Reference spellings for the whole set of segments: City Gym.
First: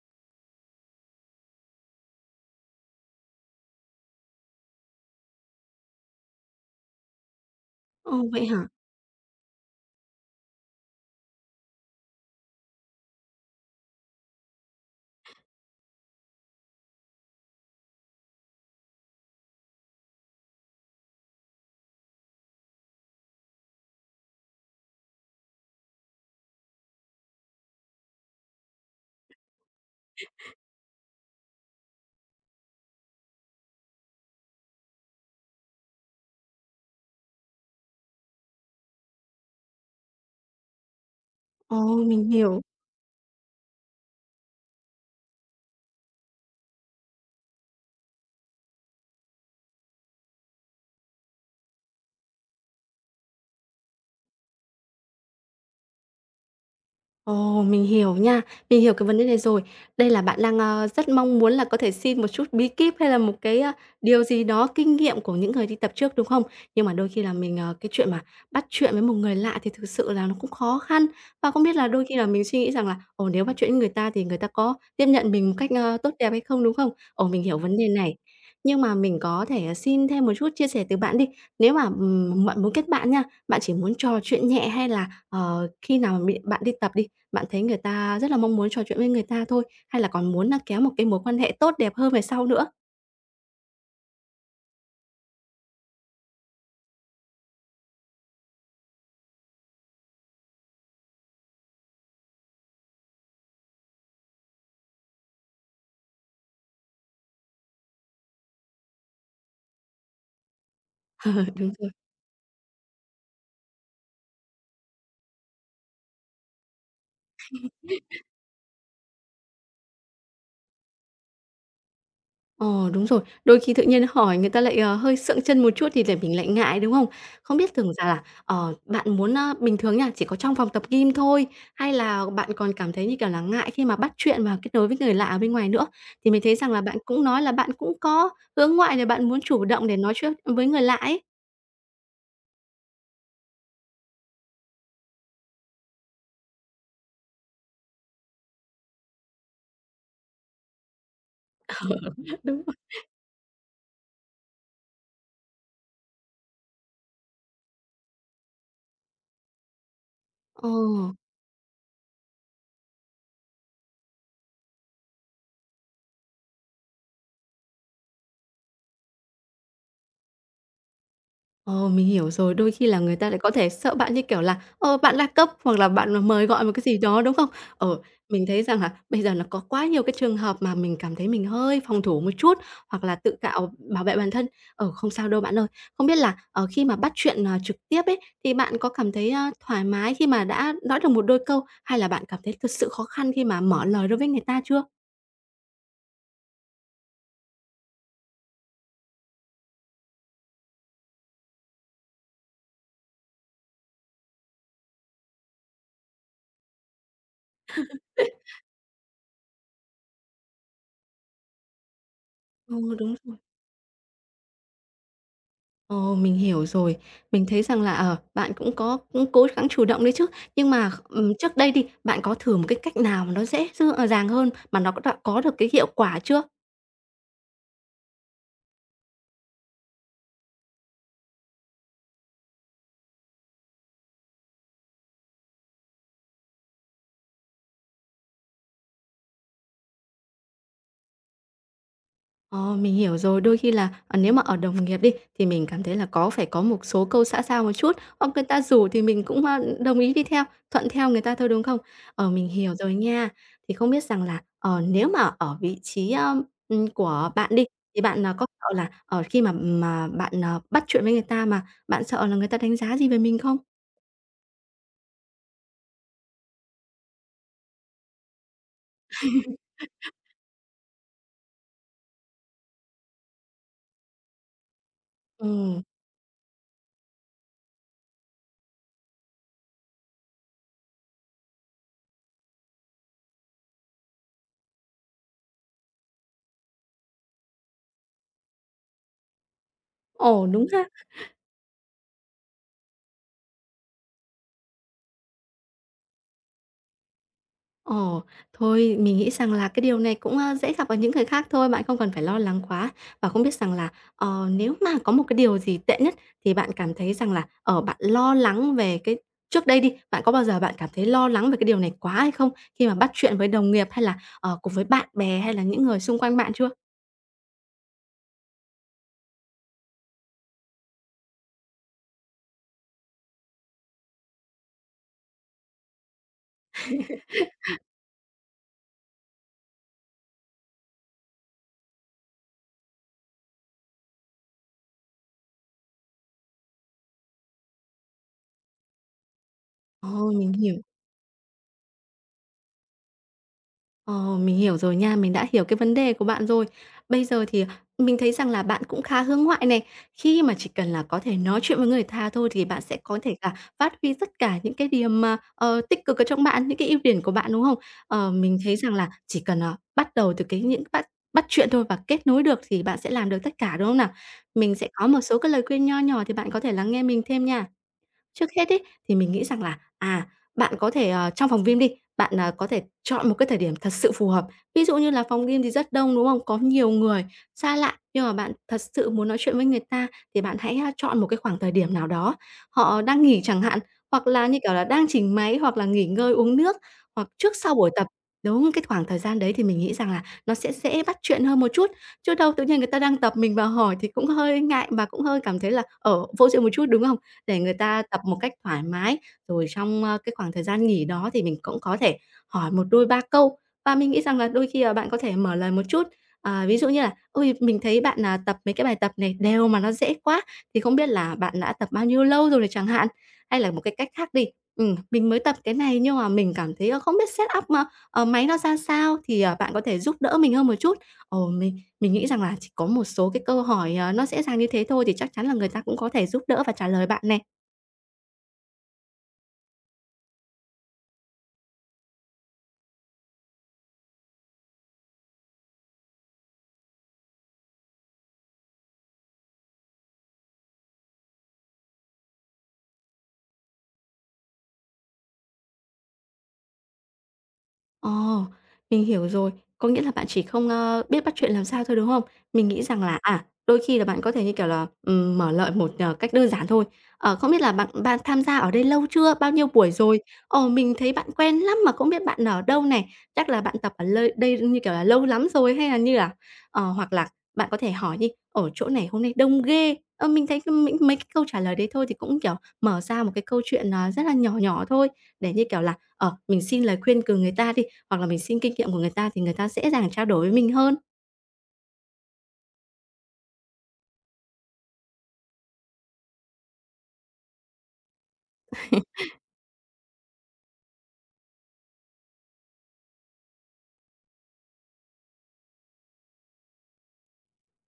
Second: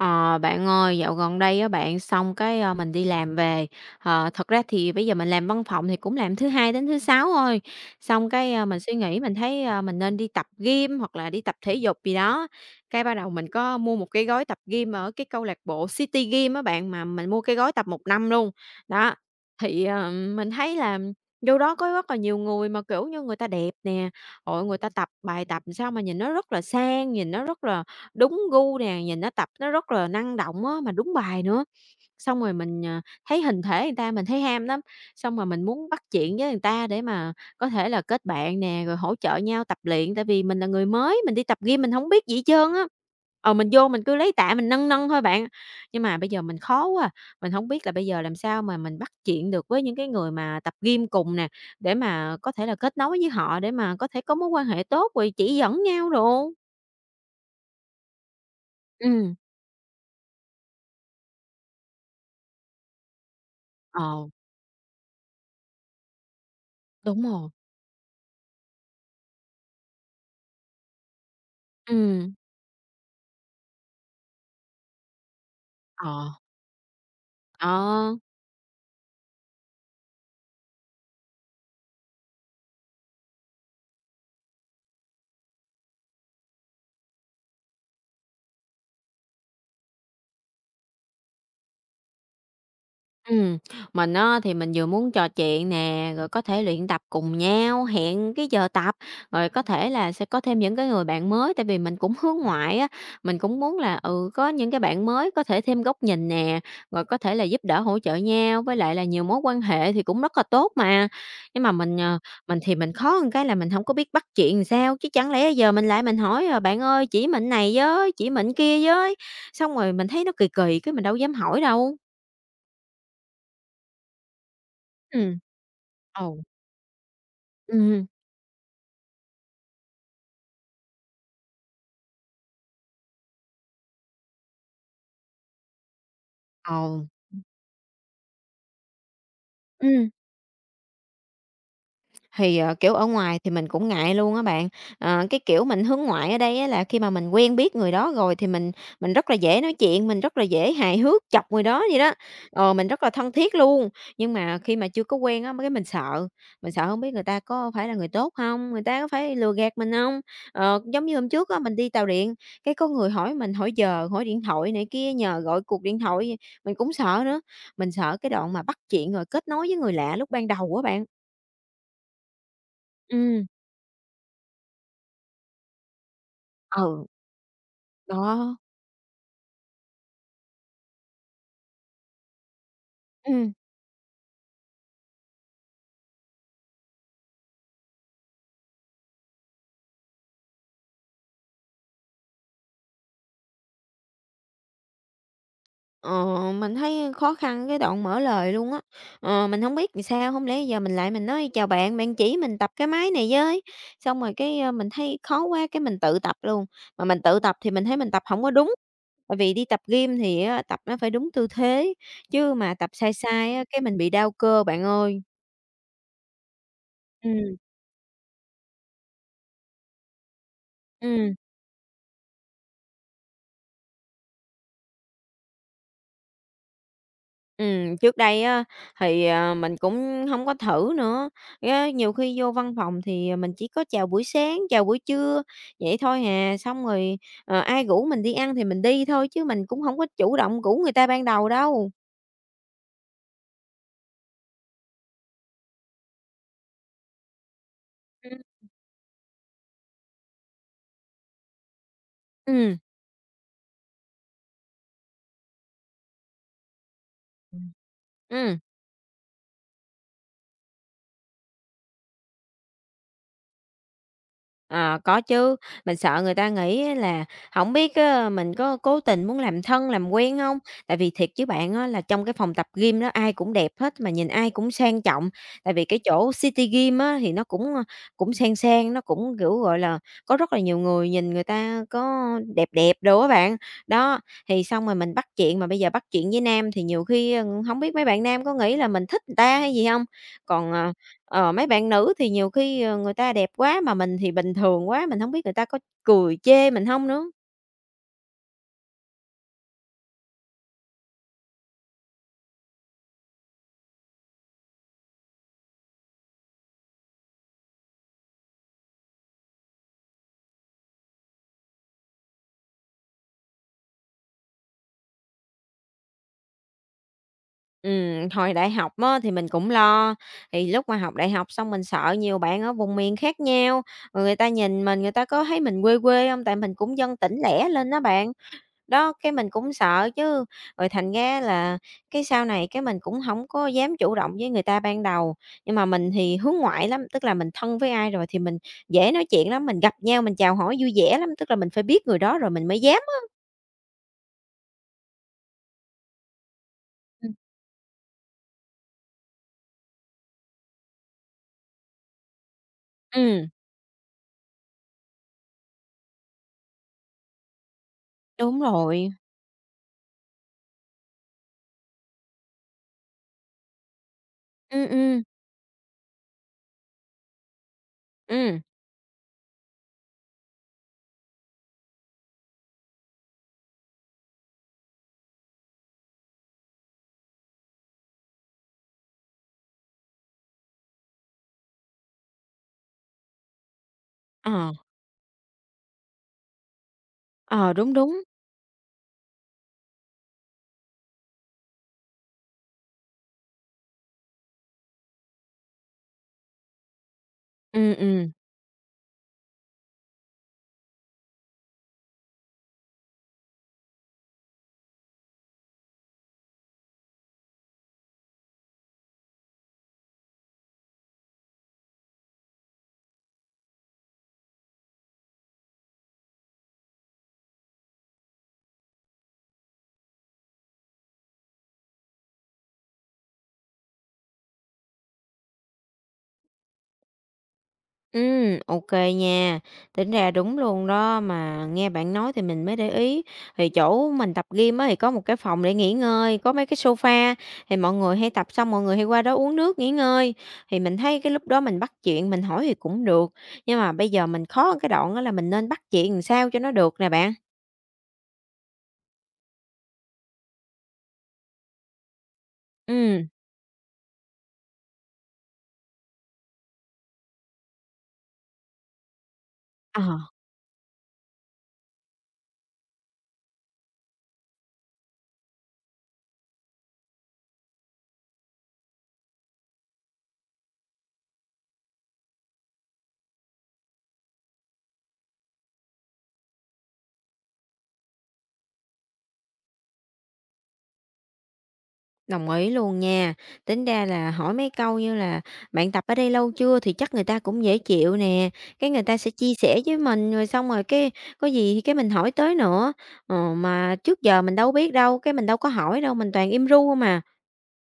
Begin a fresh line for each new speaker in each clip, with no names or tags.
Ờ, Bạn ơi, dạo gần đây á bạn, xong cái, mình đi làm về. Thật ra thì bây giờ mình làm văn phòng thì cũng làm thứ Hai đến thứ Sáu thôi,
Ồ,
xong
vậy
cái,
hả?
mình suy nghĩ mình thấy, mình nên đi tập gym hoặc là đi tập thể dục gì đó. Cái bắt đầu mình có mua một cái gói tập gym ở cái câu lạc bộ City Gym á bạn, mà mình mua cái gói tập một năm luôn. Đó, thì, mình thấy là vô đó có rất là nhiều người mà, kiểu như, người ta đẹp nè, rồi người ta tập bài tập sao mà nhìn nó rất là sang, nhìn nó rất là đúng gu nè, nhìn nó tập nó rất là năng động á, mà đúng bài nữa. Xong rồi mình, thấy hình thể người ta mình thấy ham lắm, xong rồi mình muốn bắt chuyện với người ta để mà có thể là kết bạn nè, rồi hỗ trợ nhau tập luyện, tại vì mình là người mới, mình đi tập gym mình
Ồ,
không biết
mình
gì hết
hiểu.
trơn á. Mình vô mình cứ lấy tạ mình nâng nâng thôi bạn. Nhưng mà bây giờ mình khó quá à, mình không biết là bây giờ làm sao mà mình bắt chuyện được với những cái người mà tập gym cùng nè, để mà có thể là kết nối với họ để mà có thể có mối quan hệ tốt rồi chỉ dẫn nhau đồ.
Ồ, mình hiểu nha, mình hiểu cái vấn đề
Ừm,
này rồi. Đây là bạn đang, rất mong muốn là có thể xin một chút bí kíp hay là một cái, điều
ờ.
gì đó kinh nghiệm của những người đi tập trước, đúng không? Nhưng mà đôi khi
Đúng
là
rồi,
mình, cái chuyện mà bắt chuyện với một người lạ thì thực sự là nó cũng khó khăn, và không biết là đôi khi là
ừ,
mình suy nghĩ rằng là, ồ, nếu bắt chuyện với người ta thì người ta có tiếp nhận mình một cách, tốt đẹp
ờ,
hay không, đúng không? Ồ, mình hiểu
ờ.
vấn đề này. Nhưng mà mình có thể, xin thêm một chút chia sẻ từ bạn đi. Nếu mà, bạn muốn kết bạn nha, bạn chỉ muốn trò chuyện nhẹ hay là, khi nào mà bị bạn đi tập đi, bạn thấy người ta rất là mong muốn trò chuyện với người ta thôi, hay là còn muốn là kéo một cái mối quan hệ tốt đẹp hơn về sau nữa?
Ừm, mình á thì mình vừa muốn trò chuyện nè, rồi có thể luyện tập cùng nhau, hẹn cái giờ tập, rồi có thể là sẽ có thêm những cái người bạn mới, tại vì mình cũng hướng ngoại á, mình cũng muốn là, ừ, có những cái bạn mới có thể thêm góc nhìn nè, rồi có thể là giúp đỡ hỗ trợ nhau, với lại là nhiều mối quan hệ thì cũng rất là tốt mà.
Ờ,
Nhưng
đúng
mà
rồi.
mình thì mình khó hơn cái là mình không có biết bắt chuyện làm sao, chứ chẳng lẽ giờ mình lại mình hỏi, "Bạn ơi chỉ mình này với, chỉ mình kia với", xong rồi mình thấy nó kỳ kỳ, cái mình đâu dám hỏi đâu.
Ờ, đúng rồi. Đôi khi tự nhiên hỏi người ta lại, hơi
Ừm.
sượng chân một chút thì lại mình
Ồ,
lại ngại, đúng không? Không biết thường rằng
ừm,
là, bạn muốn, a bình thường nha, chỉ có trong phòng tập gym thôi, hay là bạn còn cảm thấy, như kiểu là, ngại khi mà bắt chuyện và kết nối với người lạ ở bên ngoài nữa? Thì mình thấy rằng
ồ,
là bạn cũng nói là bạn cũng có hướng ngoại để bạn muốn chủ động để
ừm.
nói chuyện với người lạ ấy.
Thì, kiểu, ở ngoài thì mình cũng ngại luôn á bạn. Cái kiểu mình hướng ngoại ở đây á là khi mà mình quen biết người đó rồi thì mình rất là dễ nói chuyện, mình rất là dễ hài hước chọc người đó vậy đó,
Đúng rồi.
mình rất là thân thiết luôn. Nhưng mà khi mà chưa có quen á, cái mình sợ không biết người ta có phải là người tốt không. Người ta có phải lừa gạt mình không.
Ờ.
Giống như hôm trước á, mình đi tàu điện, cái có người hỏi mình hỏi giờ, hỏi điện thoại này kia, nhờ gọi cuộc điện thoại, mình cũng sợ nữa. Mình sợ cái đoạn mà bắt chuyện rồi kết nối với người lạ lúc ban đầu á bạn.
Ờ, mình hiểu rồi. Đôi khi là người ta lại
Ừm.
có thể sợ bạn, như kiểu là, bạn đa cấp hoặc là bạn, mà mời gọi một cái gì
Ừ,
đó, đúng không? Ờ, mình
đó.
thấy rằng là bây giờ nó có quá nhiều cái trường hợp mà mình cảm thấy mình hơi phòng thủ một chút hoặc là tự
Ừm.
cạo bảo vệ bản thân. Ờ, không sao đâu bạn ơi. Không biết là, khi mà bắt chuyện, trực tiếp ấy, thì bạn có cảm thấy, a, thoải mái khi mà đã nói được một đôi câu hay là bạn cảm thấy thực sự khó khăn khi mà mở lời đối với người ta chưa?
Ờ, mình thấy khó khăn cái đoạn mở lời luôn á. Mình không biết làm sao, không lẽ giờ mình lại mình nói: "Chào bạn, bạn chỉ mình tập cái máy này với." Xong rồi cái, mình thấy khó quá cái mình tự tập luôn, mà mình tự tập thì mình thấy mình tập không có đúng. Bởi vì đi tập gym thì á, tập nó phải đúng tư thế, chứ mà tập
Ừ,
sai
đúng rồi.
sai á, cái mình bị đau cơ bạn ơi.
Ồ, mình hiểu rồi. Mình
Ừm,
thấy rằng là, bạn cũng cố gắng chủ động đấy chứ. Nhưng mà,
ừm.
trước đây đi, bạn có thử một cái cách nào mà nó dễ dàng hơn, mà nó đã có được cái hiệu quả chưa?
Ừ, trước đây á, thì, mình cũng không có thử nữa, á, nhiều khi vô văn phòng thì mình chỉ có chào buổi sáng, chào buổi trưa vậy thôi à, xong rồi, ai rủ mình đi ăn thì mình đi thôi chứ mình cũng không có chủ động rủ người ta ban đầu đâu.
Ờ, mình hiểu rồi. Đôi khi là, nếu mà ở đồng nghiệp đi, thì mình cảm thấy là có phải có một số câu xã giao một chút, hoặc
Ừ.
người ta rủ thì mình cũng, a, đồng ý đi theo, thuận theo người ta thôi, đúng không? Ờ, mình hiểu
Ừm.
rồi nha. Thì không biết rằng là, nếu mà ở vị trí, của bạn đi,
Ừm.
thì bạn, có sợ là, khi mà bạn, bắt chuyện với người ta mà bạn sợ là người ta đánh giá gì về mình không?
Ờ, có chứ, mình sợ người ta nghĩ á là không biết á mình có cố tình muốn làm thân, làm quen không. Tại vì thiệt chứ bạn á là trong cái phòng tập gym đó ai cũng đẹp hết, mà nhìn ai cũng sang trọng, tại
Ừ.
vì cái chỗ City Gym á thì nó cũng, cũng sang sang, nó cũng, kiểu, gọi là, có rất là nhiều người nhìn người ta có đẹp đẹp đồ á bạn. Đó, thì xong rồi mình bắt chuyện, mà bây giờ bắt chuyện với nam thì nhiều khi, hổng biết mấy bạn nam có nghĩ là mình thích người ta hay gì không.
Ồ, đúng
Còn,
ha.
mấy bạn nữ thì nhiều khi, người ta đẹp quá mà mình thì bình thường quá, mình không biết người ta có cười chê mình không nữa.
Ồ, thôi mình nghĩ rằng là cái điều này cũng, a, dễ gặp ở những người khác thôi, bạn không cần phải lo lắng quá. Và không biết rằng là, nếu mà có một cái điều gì tệ nhất thì bạn cảm thấy rằng là, bạn lo lắng về cái trước đây đi, bạn có bao giờ bạn cảm thấy lo lắng về cái điều này quá hay không? Khi mà bắt chuyện với đồng nghiệp hay là, cùng với bạn bè hay là những người xung quanh bạn chưa?
Hồi đại học á thì mình cũng lo, thì lúc mà học đại học xong mình sợ nhiều bạn ở vùng miền khác nhau, rồi người ta nhìn mình, người ta có thấy mình quê quê không. Tại mình cũng dân tỉnh lẻ lên đó bạn. Đó, cái mình cũng sợ chứ, rồi thành ra là cái sau này cái mình cũng không có dám chủ động với người ta ban đầu. Nhưng mà mình thì hướng ngoại lắm, tức là mình thân với ai rồi thì mình dễ nói chuyện lắm, mình gặp nhau
Ồ,
mình
mình
chào hỏi
hiểu
vui vẻ lắm, tức là mình phải biết người đó rồi mình mới dám á.
Ờ, mình hiểu rồi nha, mình đã hiểu cái vấn đề của bạn rồi. Bây
Ừm.
giờ thì mình thấy rằng là bạn cũng khá hướng ngoại này, khi mà chỉ cần là có thể nói chuyện với người ta thôi thì bạn sẽ có thể
Ừm,
là phát huy tất cả những cái điểm mà, tích cực ở trong bạn, những cái ưu điểm của bạn, đúng không? Ờ, mình
đúng
thấy rằng là
rồi.
chỉ cần, bắt đầu từ cái những bắt bắt chuyện thôi và kết nối được thì bạn sẽ làm được tất cả, đúng không nào? Mình sẽ
Ừm,
có một
ừm,
số cái lời khuyên nho nhỏ thì bạn có thể lắng nghe mình thêm nha. Trước
ừm,
hết ấy, thì mình nghĩ rằng là, bạn có thể, trong phòng gym đi, bạn, có thể chọn một cái thời điểm thật sự phù hợp. Ví dụ như là phòng gym thì rất đông, đúng không? Có nhiều người xa lạ, nhưng mà bạn thật sự muốn nói chuyện với người ta thì bạn hãy, a, chọn một cái khoảng thời điểm nào đó họ đang nghỉ chẳng hạn, hoặc là,
ờ,
như kiểu là, đang chỉnh máy, hoặc là nghỉ ngơi uống nước, hoặc trước
ờ,
sau buổi
đúng,
tập.
đúng.
Đúng, cái khoảng thời gian đấy thì mình nghĩ rằng là nó sẽ dễ bắt chuyện hơn một chút, chứ đâu tự nhiên người ta đang tập mình vào hỏi thì cũng hơi ngại và cũng hơi cảm thấy là, vô duyên một chút, đúng không? Để người
Ừm,
ta tập
ừm.
một cách thoải mái. Rồi trong, cái khoảng thời gian nghỉ đó thì mình cũng có thể hỏi một đôi ba câu. Và mình nghĩ rằng là đôi khi là bạn có thể mở lời một chút, ví dụ như là "Ôi, mình thấy bạn, là tập mấy cái bài tập này đều mà nó dễ quá, thì không biết là bạn đã tập bao nhiêu lâu rồi?" này chẳng hạn. Hay là một cái cách khác đi, mình mới tập cái này nhưng mà mình cảm thấy, không biết set up, máy nó ra sao thì, bạn có thể giúp đỡ mình hơn một chút." Ồ, mình nghĩ rằng là chỉ có một số cái câu hỏi, nó dễ dàng như thế thôi thì chắc chắn là người ta cũng có thể giúp đỡ và trả lời bạn nè.
OK nha. Tính ra đúng luôn đó, mà nghe bạn nói thì mình mới để ý. Thì chỗ mình tập gym á, thì có một cái phòng để nghỉ ngơi, có mấy cái sofa, thì mọi người hay tập xong mọi người hay qua đó uống nước nghỉ ngơi. Thì mình thấy cái lúc đó mình bắt chuyện, mình hỏi thì cũng được, nhưng mà bây giờ mình khó ở cái đoạn đó là mình nên bắt chuyện làm sao cho nó được nè bạn.
Ồ, mình hiểu rồi. Có nghĩa là bạn chỉ không, biết bắt chuyện làm sao thôi, đúng không? Mình nghĩ rằng là,
Ừm.
đôi khi là bạn có thể, như kiểu là, mở lợi một, cách đơn giản thôi. Ờ, không biết là bạn bạn tham gia ở đây lâu chưa? Bao nhiêu buổi
Ờ.
rồi? Ồ, mình thấy bạn quen lắm mà không biết bạn ở đâu này? Chắc là bạn tập ở lơi đây, như kiểu là, lâu lắm rồi hay là như là ờ, hoặc là bạn có thể hỏi đi: ở chỗ này hôm nay đông ghê." Ờ, mình thấy cái mấy mấy cái câu trả lời đấy thôi thì cũng, kiểu, mở ra một cái câu chuyện, rất là nhỏ nhỏ thôi, để, như kiểu là, mình xin lời khuyên từ người ta đi. Hoặc là mình xin kinh nghiệm của người ta thì người ta dễ dàng trao đổi với mình hơn.
Đồng ý luôn nha. Tính ra là hỏi mấy câu như là "Bạn tập ở đây lâu chưa?" thì chắc người ta cũng dễ chịu nè, cái người ta sẽ chia sẻ với mình, rồi xong rồi cái có gì thì cái mình hỏi tới nữa. Ờ, mà trước giờ mình đâu biết đâu, cái mình đâu có hỏi đâu, mình toàn im ru không à.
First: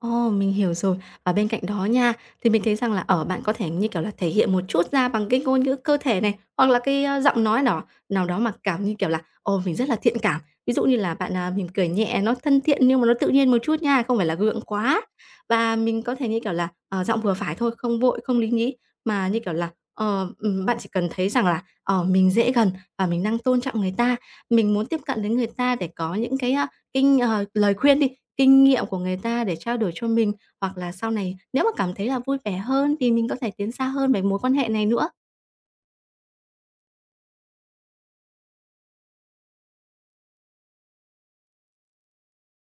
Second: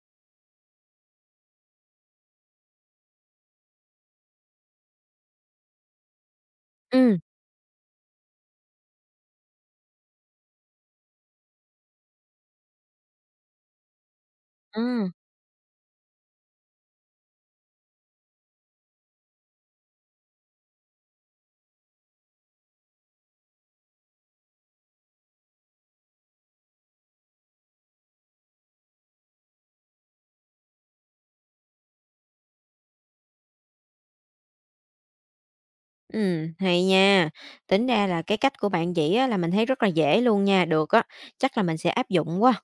Ồ, mình hiểu rồi. Và bên cạnh đó nha, thì mình thấy rằng là, bạn có thể, như kiểu là, thể hiện một chút ra bằng cái ngôn ngữ cơ thể này, hoặc là cái,
Ừm.
a, giọng nói đó nào đó mà cảm như kiểu là, ồ, mình rất là thiện cảm. Ví dụ như là bạn, mỉm cười nhẹ, nó thân thiện nhưng mà nó tự nhiên một chút nha, không phải là gượng quá.
Ừm,
Và mình có thể, như kiểu là, giọng vừa phải thôi, không vội, không lý nhí, mà, như kiểu là, bạn chỉ cần thấy rằng là, mình dễ gần và mình đang tôn trọng người ta, mình muốn tiếp cận đến người ta để có những cái, lời khuyên đi, kinh nghiệm của người ta để trao đổi cho mình, hoặc là sau này nếu mà cảm thấy là vui vẻ hơn thì mình có thể tiến xa hơn về mối quan hệ này nữa.
hay nha. Tính ra là cái cách của bạn chỉ á là mình thấy rất là dễ luôn nha, được á, chắc là mình sẽ áp dụng quá.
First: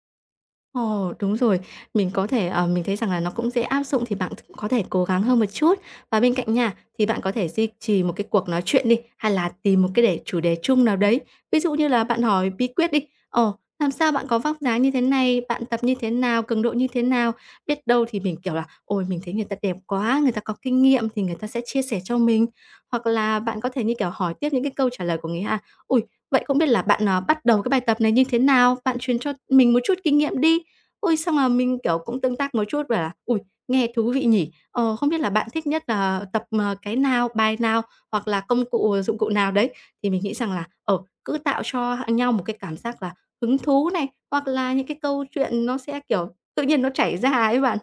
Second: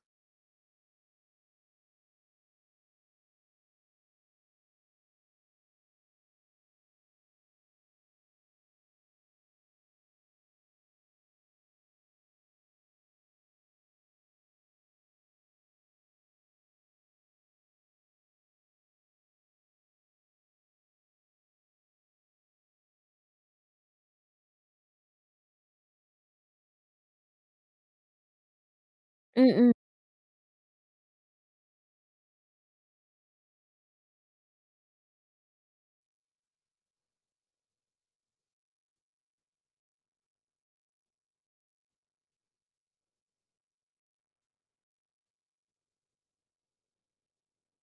Ồ, đúng rồi. Mình có thể, mình thấy rằng là nó cũng dễ áp dụng thì bạn có thể cố gắng hơn một chút. Và bên cạnh nha, thì bạn có thể duy trì một cái cuộc nói chuyện đi, hay là tìm một cái để chủ đề chung nào đấy. Ví dụ như là bạn hỏi bí quyết đi, "Làm sao bạn có vóc dáng như thế này? Bạn tập như thế nào? Cường độ như thế nào?" Biết đâu thì mình, kiểu là, "Ôi, mình thấy người ta đẹp quá, người ta có kinh nghiệm thì người ta sẽ chia sẻ cho mình." Hoặc là bạn có thể, như kiểu, hỏi tiếp những cái câu trả lời của người ha. Ui, vậy không biết là bạn, bắt đầu cái bài tập này như thế nào? Bạn truyền cho
Ừ,
mình
ừ.
một chút kinh nghiệm đi." Ôi, xong là mình, kiểu, cũng tương tác một chút và là "Ôi, nghe thú vị nhỉ! Ờ, không biết là bạn thích nhất là tập, cái nào, bài nào hoặc là công cụ dụng cụ nào đấy?" Thì mình nghĩ rằng là, cứ tạo cho nhau một cái cảm giác là hứng thú này, hoặc là những cái câu chuyện nó sẽ, kiểu, tự nhiên nó chảy ra ấy bạn.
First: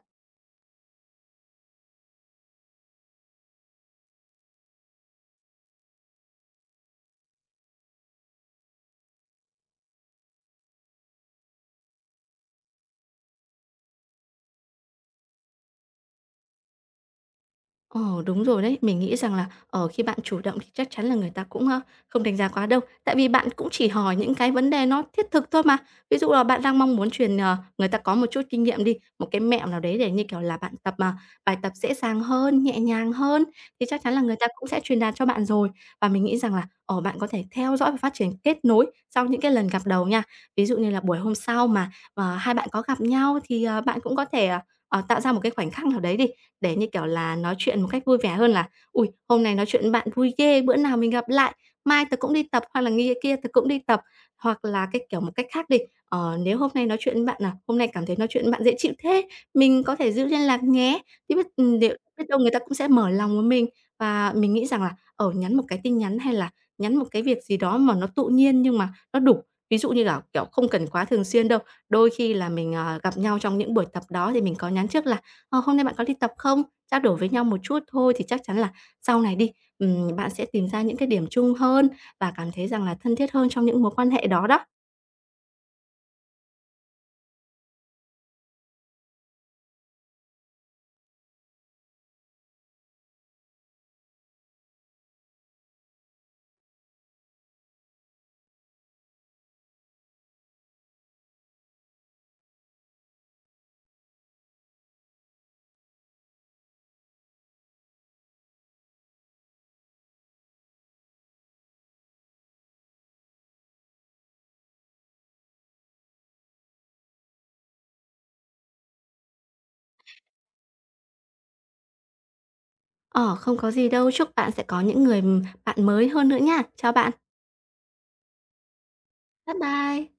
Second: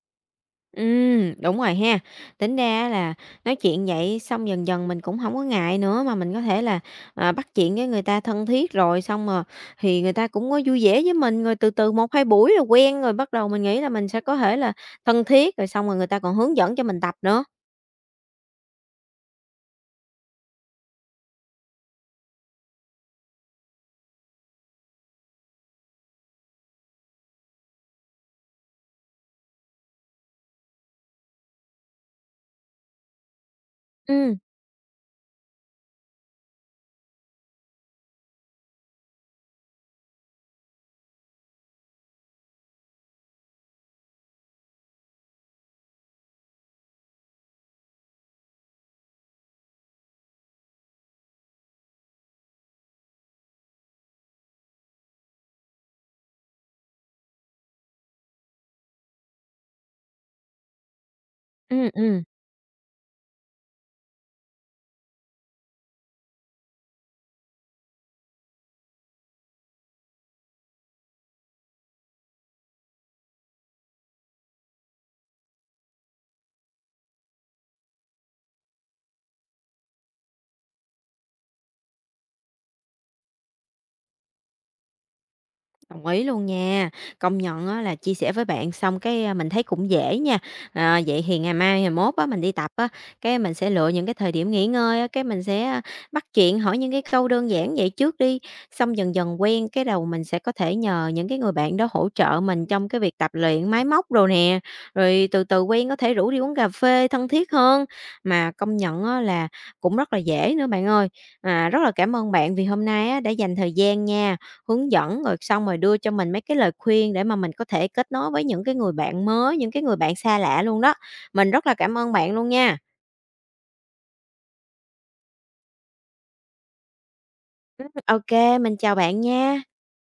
Đúng rồi ha. Tính ra là nói chuyện vậy xong dần dần mình cũng không có ngại nữa, mà mình có thể là, bắt chuyện với người ta thân thiết rồi xong mà thì người ta cũng có vui vẻ với mình, rồi từ từ một 2 buổi là quen rồi bắt đầu mình nghĩ là mình sẽ có thể là thân thiết, rồi xong rồi người ta còn hướng dẫn cho mình tập nữa.
Ồ, đúng rồi đấy. Mình nghĩ rằng là, khi bạn chủ động thì chắc chắn là người ta cũng, a, không đánh giá quá đâu. Tại vì bạn cũng chỉ hỏi những cái vấn đề nó thiết thực thôi mà. Ví dụ là bạn đang mong muốn truyền, người ta có một chút kinh nghiệm đi, một cái mẹo nào đấy để, như kiểu là, bạn tập, bài tập dễ dàng hơn, nhẹ nhàng hơn, thì chắc chắn là người
Ừm,
ta cũng sẽ truyền đạt cho bạn rồi. Và mình nghĩ rằng là, bạn có thể theo dõi và phát triển kết nối sau những cái lần gặp đầu nha. Ví dụ như là buổi hôm sau mà, hai bạn có gặp nhau thì, bạn cũng có thể, tạo ra một cái khoảnh khắc nào đấy đi, để, như kiểu là, nói chuyện một cách vui vẻ hơn là ui hôm nay nói chuyện với bạn vui ghê, bữa nào mình gặp lại, mai tớ cũng đi tập hoặc là nghi kia tớ cũng đi tập." Hoặc là cái kiểu một cách khác đi, "Nếu hôm nay nói chuyện với bạn, hôm nay cảm thấy nói chuyện với bạn dễ chịu thế, mình có thể giữ liên lạc nhé." Thì biết
ừm,
liệu biết
ừm.
đâu người ta cũng sẽ mở lòng với mình. Và mình nghĩ rằng là, nhắn một cái tin nhắn hay là nhắn một cái việc gì đó mà nó tự nhiên nhưng mà nó đủ. Ví dụ như là, kiểu, không cần quá thường xuyên đâu, đôi khi là mình, gặp nhau trong những buổi tập đó thì mình có nhắn trước là Ờ, hôm nay bạn có đi tập không? Trao đổi với nhau một chút thôi thì chắc chắn là sau này đi, bạn sẽ tìm ra những cái điểm chung hơn và cảm thấy rằng là thân thiết hơn trong những mối quan hệ đó đó.
Đồng ý luôn nha. Công nhận á là chia sẻ với bạn xong cái, mình thấy cũng dễ nha. À, vậy thì ngày mai, ngày mốt á, mình đi tập á, cái mình sẽ lựa những cái thời điểm nghỉ ngơi á, cái mình sẽ, bắt chuyện hỏi những cái câu đơn giản vậy trước đi, xong dần dần quen cái đầu mình sẽ có thể nhờ những cái người bạn đó hỗ trợ mình trong cái việc tập luyện máy móc đồ nè, rồi từ từ quen có thể rủ đi uống cà phê thân thiết hơn. Mà công nhận á là cũng rất là dễ nữa bạn ơi. À, rất là cảm ơn bạn vì hôm nay á đã dành thời gian nha. Hướng dẫn, rồi xong rồi đưa cho mình mấy cái lời khuyên để mà mình có thể kết nối với những cái người bạn mới, những cái người bạn xa lạ luôn đó. Mình rất là cảm ơn bạn luôn nha.
Ờ, không có gì đâu, chúc bạn sẽ có những người, bạn mới hơn nữa nha. Chào bạn.
OK, mình chào bạn
Bye
nha.
bye.